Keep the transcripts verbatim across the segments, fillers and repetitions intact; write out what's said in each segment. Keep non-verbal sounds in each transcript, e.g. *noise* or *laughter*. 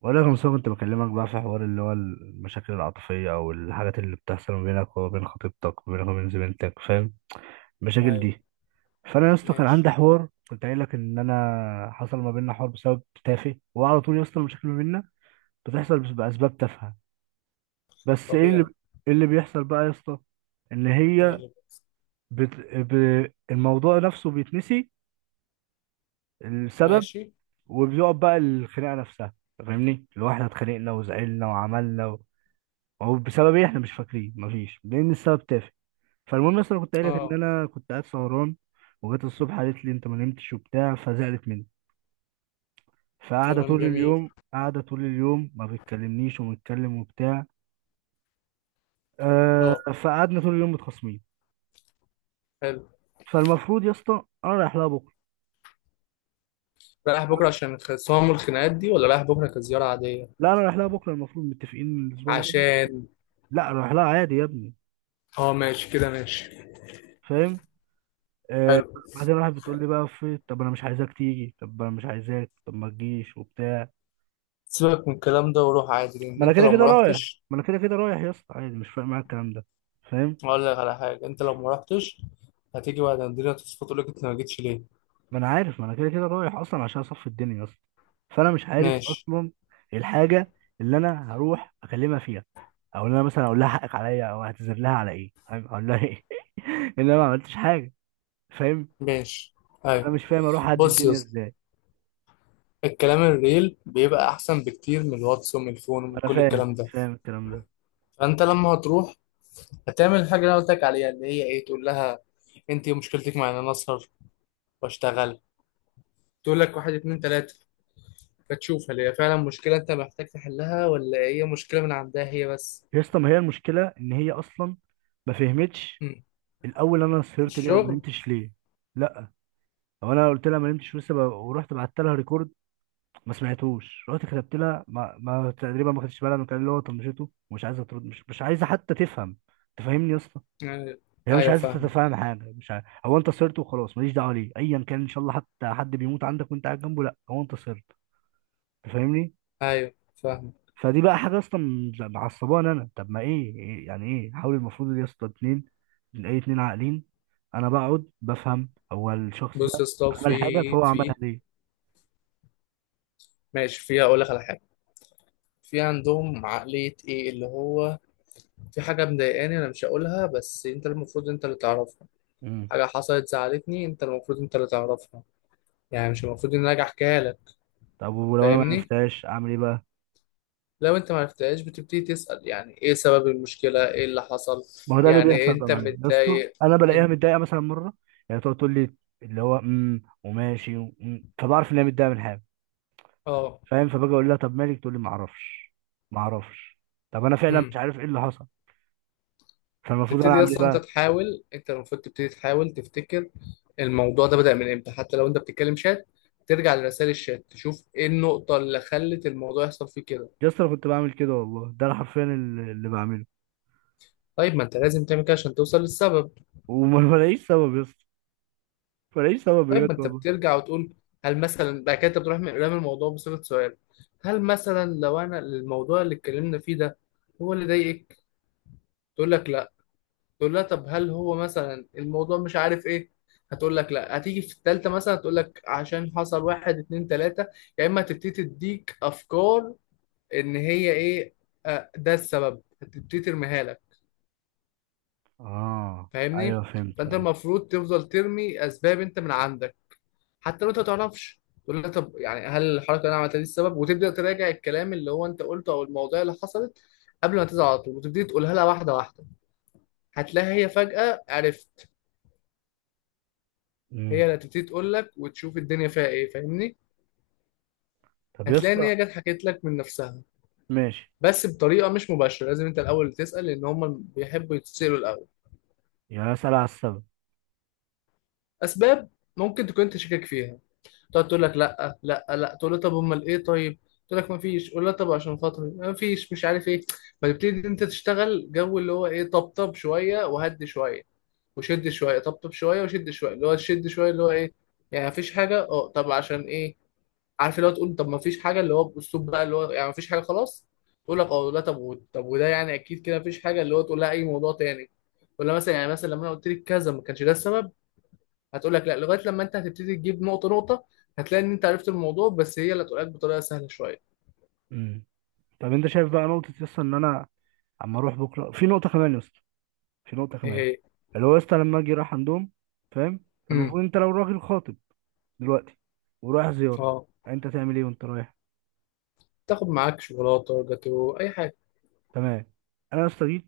ولا كم سنة كنت بكلمك بقى في حوار اللي هو المشاكل العاطفية أو الحاجات اللي بتحصل ما بينك وما بين خطيبتك وما بينك وما بين زميلتك، فاهم المشاكل ايوه. دي؟ فأنا يا اسطى كان ماشي. عندي حوار كنت قايل لك إن أنا حصل ما بيننا حوار بسبب تافه، وعلى طول يا اسطى المشاكل ما بيننا بتحصل بس- بأسباب تافهة. بس إيه اللي طبيعي. إيه اللي بيحصل بقى يا اسطى؟ إن هي نقلب. بت... ب... الموضوع نفسه بيتنسي، السبب. ماشي. وبيقعد بقى الخناقة نفسها، فاهمني؟ اللي هو احنا اتخانقنا وزعلنا وعملنا هو بسبب ايه، احنا مش فاكرين، مفيش، لان السبب تافه. فالمهم اصلا كنت قايل لك ان اه. انا كنت قاعد سهران، وجت الصبح قالت لي انت ما نمتش وبتاع، فزعلت مني. فقاعده كلام طول جميل. اليوم، قاعده طول اليوم ما بتكلمنيش ومتكلم وبتاع. آه. اه. فقعدنا طول اليوم متخاصمين. حلو. فالمفروض يا اسطى انا رايح لها بكره. رايح بكره عشان الخصام والخناقات دي ولا رايح بكره كزياره عاديه؟ لا، انا رايح لها بكره المفروض، متفقين من الاسبوع اللي فات. عشان. لا، رايح لها عادي يا ابني. اه ماشي كده، ماشي. فاهم. آه. حلو. بعدين راحت بتقول لي بقى، في طب انا مش عايزاك تيجي، طب انا مش عايزاك، طب ما تجيش وبتاع. سيبك من الكلام ده وروح عادي لان ما انا انت كده لو ما كده رايح. رحتش. ما انا كده كده رايح يا اسطى عادي، مش فارق معايا الكلام ده، فاهم. هقول لك على حاجه، انت لو ما رحتش هتيجي بعد الدنيا تصفى تقول لك انت ما جيتش ليه. ما انا عارف، ما انا كده كده رايح اصلا عشان اصفي الدنيا يا اسطى. فانا مش عارف ماشي. اصلا الحاجه اللي انا هروح اكلمها فيها، او ان انا مثلا اقول لها حقك عليا او اعتذر لها على ايه، فاهم؟ اقول لها ايه *laughs* ان انا ما عملتش حاجه، فاهم؟ ماشي. فانا ايوه. مش فاهم اروح اعدي بص يا الدنيا اسطى، ازاي. الكلام الريل بيبقى احسن بكتير من الواتس ومن الفون ما ومن انا كل فاهم الكلام ده. فاهم الكلام ده. فانت لما هتروح هتعمل الحاجة اللي انا قلت لك عليها، اللي هي ايه، تقول لها انت إيه مشكلتك مع ان انا اسهر واشتغل، تقول لك واحد اتنين تلاتة، فتشوف هل هي فعلا مشكلة انت محتاج تحلها ولا هي مشكلة من عندها هي بس. يا اسطى ما هي المشكله ان هي اصلا ما فهمتش مم. الاول انا سهرت ليه او ما الشغل. نمتش ليه. لا، هو انا قلت لها ما نمتش لسه ب... ورحت بعت لها ريكورد ما سمعتوش، رحت كتبت لها، ما, ما تقريبا ما خدتش بالها من الكلام، اللي هو طنشته ومش عايزه ترد، مش... مش عايزه حتى تفهم، تفهمني يا اسطى؟ يعني- هي مش ايوه عايزه فاهم. تتفهم حاجه، مش عايز... هو انت صرت وخلاص، ماليش دعوه ليه، ايا كان ان شاء الله حتى حد بيموت عندك وانت قاعد جنبه، لا هو انت صرت، تفهمني؟ ايوه فاهم. فدي بقى حاجه اصلا معصبانه انا. طب ما ايه، إيه- يعني ايه، حاول، المفروض يا اسطى اتنين، اي اتنين عاقلين، انا بقعد بفهم هو الشخص بص ده يا اسطى، عمل حاجه، في فهو عملها في ليه. ماشي، في هقول لك على حاجة. في عندهم عقلية ايه اللي هو في حاجة مضايقاني انا مش هقولها، بس انت المفروض انت اللي تعرفها. مم. حاجة حصلت زعلتني، انت المفروض انت اللي تعرفها. يعني مش المفروض ان انا اجي احكيها لك، طب ولو انا ما فاهمني. عرفتهاش اعمل ايه بقى؟ لو انت ما عرفتهاش بتبتدي تسأل، يعني ايه سبب المشكلة، ايه اللي حصل. ما هو ده اللي يعني إيه بيحصل بقى انت معايا يا اسطى، متضايق؟ انا بلاقيها انت. متضايقه مثلا مره، يعني تقعد تقول لي اللي هو امم وماشي ومم، فبعرف ان هي متضايقه من حاجه، اه. فاهم. فباجي اقول لها طب مالك، تقول لي ما اعرفش، ما اعرفش. طب انا فعلا مش امم. عارف ايه اللي حصل، فالمفروض انا تبتدي اعمل ايه اصلا انت بقى؟ تحاول، انت المفروض تبتدي تحاول تفتكر الموضوع ده بدأ من امتى. حتى لو انت بتتكلم شات، ترجع لرسائل الشات تشوف ايه النقطة اللي خلت الموضوع يحصل فيه كده. يا اسطى انا كنت بعمل كده والله، ده انا حرفيا اللي اللي بعمله، طيب ما انت لازم تعمل كده عشان توصل للسبب. وما *laughs* بلاقيش سبب يا اسطى، ما بلاقيش سبب طيب بجد ما انت والله. بترجع وتقول، هل مثلا بعد كده انت بتروح من قدام الموضوع بصيغة سؤال، هل مثلا لو انا الموضوع اللي اتكلمنا فيه ده هو اللي ضايقك، تقول لك لا، تقول لها طب هل هو مثلا الموضوع مش عارف ايه، هتقول لك لا، هتيجي في التالتة مثلا هتقول لك عشان حصل واحد اتنين تلاتة. يا اما هتبتدي تديك افكار ان هي ايه، آه، ده السبب، هتبتدي ترميها لك، اه. فاهمني. ايوه فهمت، فانت ايوه. المفروض تفضل ترمي اسباب انت من عندك، حتى لو انت ما تعرفش تقول لها طب يعني هل الحركة اللي انا عملتها دي السبب، وتبدأ تراجع الكلام اللي هو انت قلته او المواضيع اللي حصلت قبل ما تزعل على طول، وتبتدي تقولها لها واحدة واحدة. هتلاقيها هي فجأة عرفت، هي امم. اللي هتبتدي تقول لك، وتشوف الدنيا فيها ايه، فاهمني. طب يا هتلاقي ان اسطى. هي جت حكيت لك من نفسها، ماشي. بس بطريقه مش مباشره، لازم انت الاول تسال لان هم بيحبوا يتسالوا الاول. يعني اسال على السبب. اسباب ممكن تكون انت شاكك فيها، تقعد تقول لك لا لا لا، تقول لها طب امال ايه، طيب، تقول لك ما فيش، قول لها طب عشان خاطري، ما فيش مش عارف ايه. فتبتدي انت تشتغل جو اللي هو ايه، طبطب شويه وهدي شويه، وشد شويه طبطب شويه وشد شويه، اللي هو شد شويه، اللي هو ايه، يعني مفيش حاجه، اه طب عشان ايه، عارف اللي هو تقول طب ما فيش حاجه، اللي هو باسلوب بقى، اللي هو يعني ما فيش حاجه خلاص، تقول لك اه لا، طب و- طب وده يعني اكيد كده ما فيش حاجه، اللي هو تقول لها اي موضوع تاني، ولا مثلا يعني مثلا لما انا قلت لك كذا ما كانش ده السبب، هتقول لك لا، لغايه لما انت هتبتدي تجيب نقطه نقطه، هتلاقي ان انت عرفت الموضوع بس هي اللي هتقول لك بطريقه سهله شويه. امم. طب انت شايف بقى نقطه يا اسطى ان انا اما اروح بكره، في نقطه كمان يا اسطى، في نقطه ايه كمان. هي؟ اللي هو يا اسطى لما اجي رايح عندهم، فاهم، امم. فالمفروض انت لو راجل خاطب دلوقتي ورايح زياره، اه. انت تعمل ايه وانت رايح؟ تاخد معاك شوكولاته، جاتو، اي حاجه. تمام. انا يا اسطى جيت،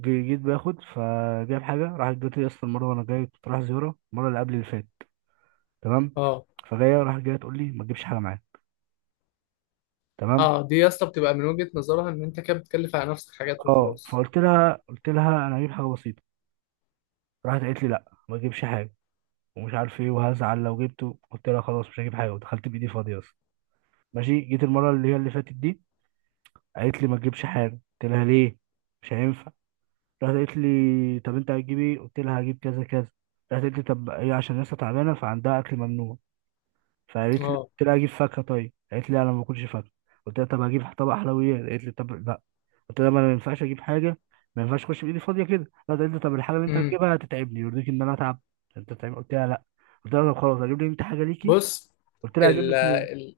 جي- جيت باخد، فجايب حاجه، راحت جت يا اسطى المره، وانا جاي كنت رايح زياره المره اللي قبل اللي فاتت، تمام. اه. فجايه راحت جايه تقول لي ما تجيبش حاجه معايا. تمام. اه، دي يا اسطى بتبقى من وجهه نظرها ان انت كده بتكلف على نفسك حاجات اه. وخلاص. فقلت لها قلت لها انا هجيب حاجه بسيطه، راحت قالت لي لا ما تجيبش حاجه ومش عارف ايه وهزعل لو جبته، قلت لها خلاص مش هجيب حاجه، ودخلت بايدي فاضيه. ماشي. جيت المره اللي هي اللي فاتت دي، قالت لي ما تجيبش حاجه، قلت لها ليه، مش هينفع. راحت قالت لي طب انت هتجيب ايه، قلت لها هجيب كذا كذا، راحت قالت لي طب هي عشان لسه تعبانه فعندها اكل ممنوع، فقالت لي اه. قلت لها هجيب فاكهه، طيب قالت لي انا ما باكلش فاكهه، قلت لها طب هجيب طبق حلويات، قالت لي طب لا. قلت لها ما انا ما ينفعش اجيب حاجه، ما ينفعش اخش بايدي فاضيه كده. راحت قالت لي طب الحاجه اللي انت امم. هتجيبها هتتعبني، يرضيك ان انا اتعب انت تعبان؟ قلت لها لا، قلت لها طب خلاص هجيب لي انت حاجه ليكي، بص. قلت لها هجيب ال لك، ال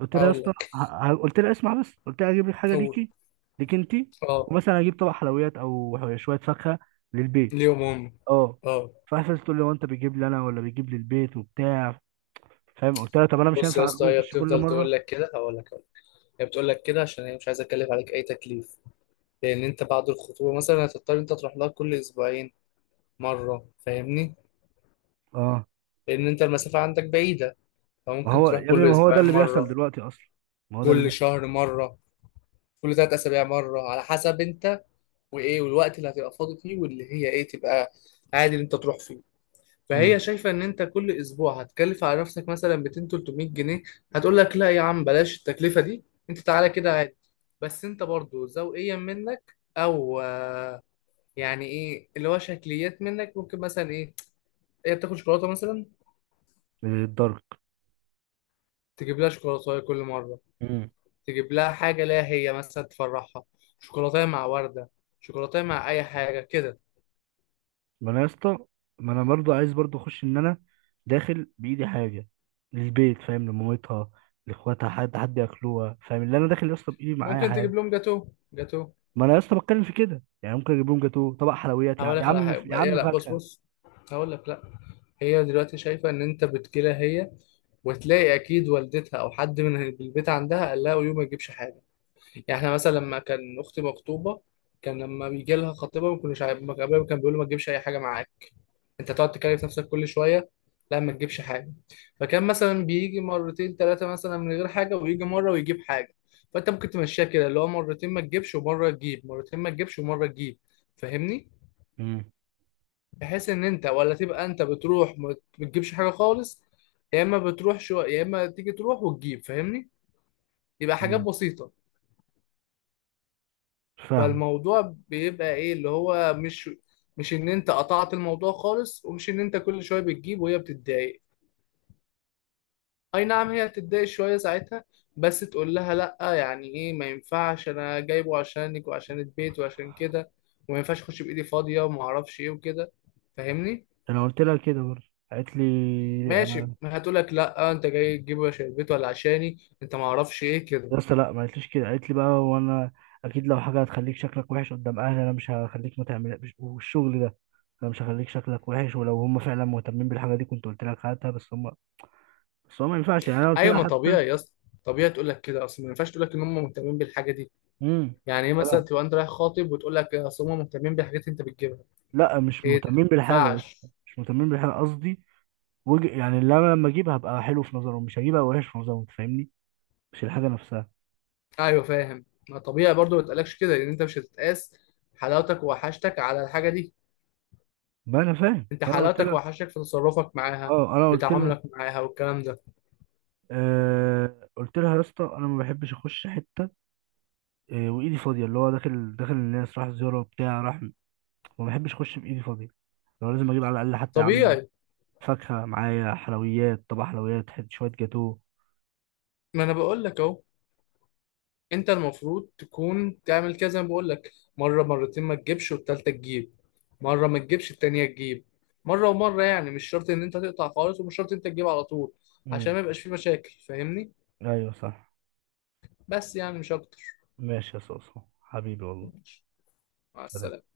قلت لها يا هقول اسطى، لك. ه- ه- قلت لها اسمع بس، قلت لها اجيب لك حاجه قول. ليكي، ليك انت، اه. ومثلا اجيب طبق حلويات او شويه فاكهه للبيت. ليهم هم. اه. اه. فقفلت تقول لي هو انت بتجيب لي انا ولا بتجيب للبيت وبتاع، فاهم. قلت لها طب انا مش بص يا هينفع أجو- اسطى، هي اخش كل بتفضل تقول مره. لك كده، هقول لك هقول لك. هي بتقول لك كده عشان هي مش عايزه اكلف عليك اي تكليف، لان انت بعد الخطوبه مثلا هتضطر انت تروح لها كل اسبوعين مره، فاهمني. اه. لان انت المسافه عندك بعيده، ما فممكن هو تروح يا ابني، كل ما هو ده اسبوعين اللي بيحصل مره، دلوقتي اصلا، ما هو ده اللي كل بيحصل. شهر مره، كل ثلاث اسابيع مره، على حسب انت وايه، والوقت اللي هتبقى فاضي فيه واللي هي ايه تبقى عادي ان انت تروح فيه. فهي امم. شايفه ان انت كل اسبوع هتكلف على نفسك مثلا مئتين ثلاثمية جنيه، هتقول لك لا يا عم بلاش التكلفه دي، انت تعالى كده عادي. بس انت برضو ذوقيا منك، او آه، يعني ايه اللي هو شكليات منك، ممكن مثلا ايه، هي بتاكل شوكولاته مثلا، الضرب. تجيب لها شوكولاته كل مره، امم. تجيب لها حاجه ليها هي مثلا تفرحها، شوكولاته مع ورده، شوكولاته مع اي حاجه كده. ما انا يا اسطى ما انا برضو عايز، برضو اخش ان انا داخل بايدي حاجه للبيت، فاهم، لمامتها، لاخواتها، حد حد ياكلوها، فاهم، اللي انا داخل يا اسطى بايدي معايا ممكن حاجه. تجيب لهم جاتو، جاتو. ما انا لسه بتكلم في كده، يعني ممكن اجيب لهم جاتوه، طبق حلويات، يا هقول يا لك على عم حاجه، يا هي عم لا، بص فاكهه. بص، هقول لك لا، هي دلوقتي شايفه ان انت بتجيلها هي، وتلاقي اكيد والدتها او حد من البيت عندها قال لها ويوم ما تجيبش حاجه. يعني احنا مثلا لما كان اختي مخطوبه، كان لما بيجي لها خطيبها ما كناش عارف- ما كان أبويا كان بيقول له ما تجيبش اي حاجه معاك، انت تقعد تكلف نفسك كل شويه، لا ما تجيبش حاجه. فكان مثلا بيجي مرتين ثلاثه مثلا من غير حاجه، ويجي مره ويجيب حاجه. فانت ممكن تمشيها كده، اللي هو مرتين ما تجيبش ومره تجيب، مرتين ما تجيبش ومره تجيب، فاهمني. مم. بحيث ان انت ولا تبقى انت بتروح ما بتجيبش حاجه خالص، يا اما بتروح شو، يا اما تيجي تروح وتجيب، فاهمني، يبقى حاجات مم. بسيطه. فاهم. فالموضوع بيبقى ايه، اللي هو مش مش ان انت قطعت الموضوع خالص، ومش ان انت كل شويه بتجيب وهي بتتضايق، اي نعم هي بتتضايق شويه ساعتها، بس تقول لها لا، يعني ايه ما ينفعش، انا جايبه عشانك وعشان البيت وعشان كده، وما ينفعش اخش بايدي فاضيه وما اعرفش ايه وكده، فاهمني. انا قلت لها كده برضه، قالت لي ماشي. انا هتقول لك لا انت جاي تجيبه عشان البيت ولا عشاني، انت ما اعرفش ايه كده. لسه، لا ما قالتليش كده، قالت لي بقى وانا اكيد لو حاجه هتخليك شكلك وحش قدام اهلي انا مش هخليك ما تعمل والشغل ده، انا مش هخليك شكلك وحش، ولو هم فعلا مهتمين بالحاجه دي كنت قلت لك هاتها، بس هم، بس هم ما ينفعش يعني، انا قلت ايوه، لها ما حتى. طبيعي يا اسطى، طبيعي تقول لك كده، اصل ما ينفعش تقول لك ان هم مهتمين بالحاجه دي. مم. يعني ايه مثلا لا تبقى انت رايح خاطب وتقول لك اصل هم مهتمين بالحاجات اللي انت بتجيبها، لا، مش ايه ده مهتمين ما بالحاجه لسه، ينفعش. مش مهتمين بالحاجه قصدي، وج... يعني اللي انا لما اجيبها هبقى حلو في نظرهم، مش هجيبها وحش في نظرهم، انت فاهمني، مش الحاجه نفسها. ايوه فاهم. ما طبيعي برضو، ما تقلقش كده، لان انت مش هتتقاس حلاوتك ووحشتك على الحاجه دي، ما انا فاهم، انت فانا قلت حلاوتك لها. ووحشتك في تصرفك معاها، اه انا في قلت لها تعاملك معاها والكلام ده. آه... قلت لها يا اسطى انا ما بحبش اخش حته آه... وايدي فاضيه، اللي هو داخل داخل الناس راح زياره وبتاع، راح ما بحبش اخش بايدي فاضيه، لو لازم اجيب على الاقل حتى يا عم طبيعي. فاكهه معايا، حلويات، طبق حلويات، حت- شويه جاتوه. ما انا بقول لك اهو، انت المفروض تكون تعمل كده زي ما بقول لك، مره مرتين ما تجيبش والتالتة تجيب، مره ما تجيبش التانية تجيب، مره ومره، يعني مش شرط ان انت تقطع خالص، ومش شرط انت تجيب على طول، عشان امم. ما يبقاش في مشاكل، فاهمني، ايوه صح. بس يعني مش اكتر. ماشي يا صوصو حبيبي والله. مع سلام. السلامه.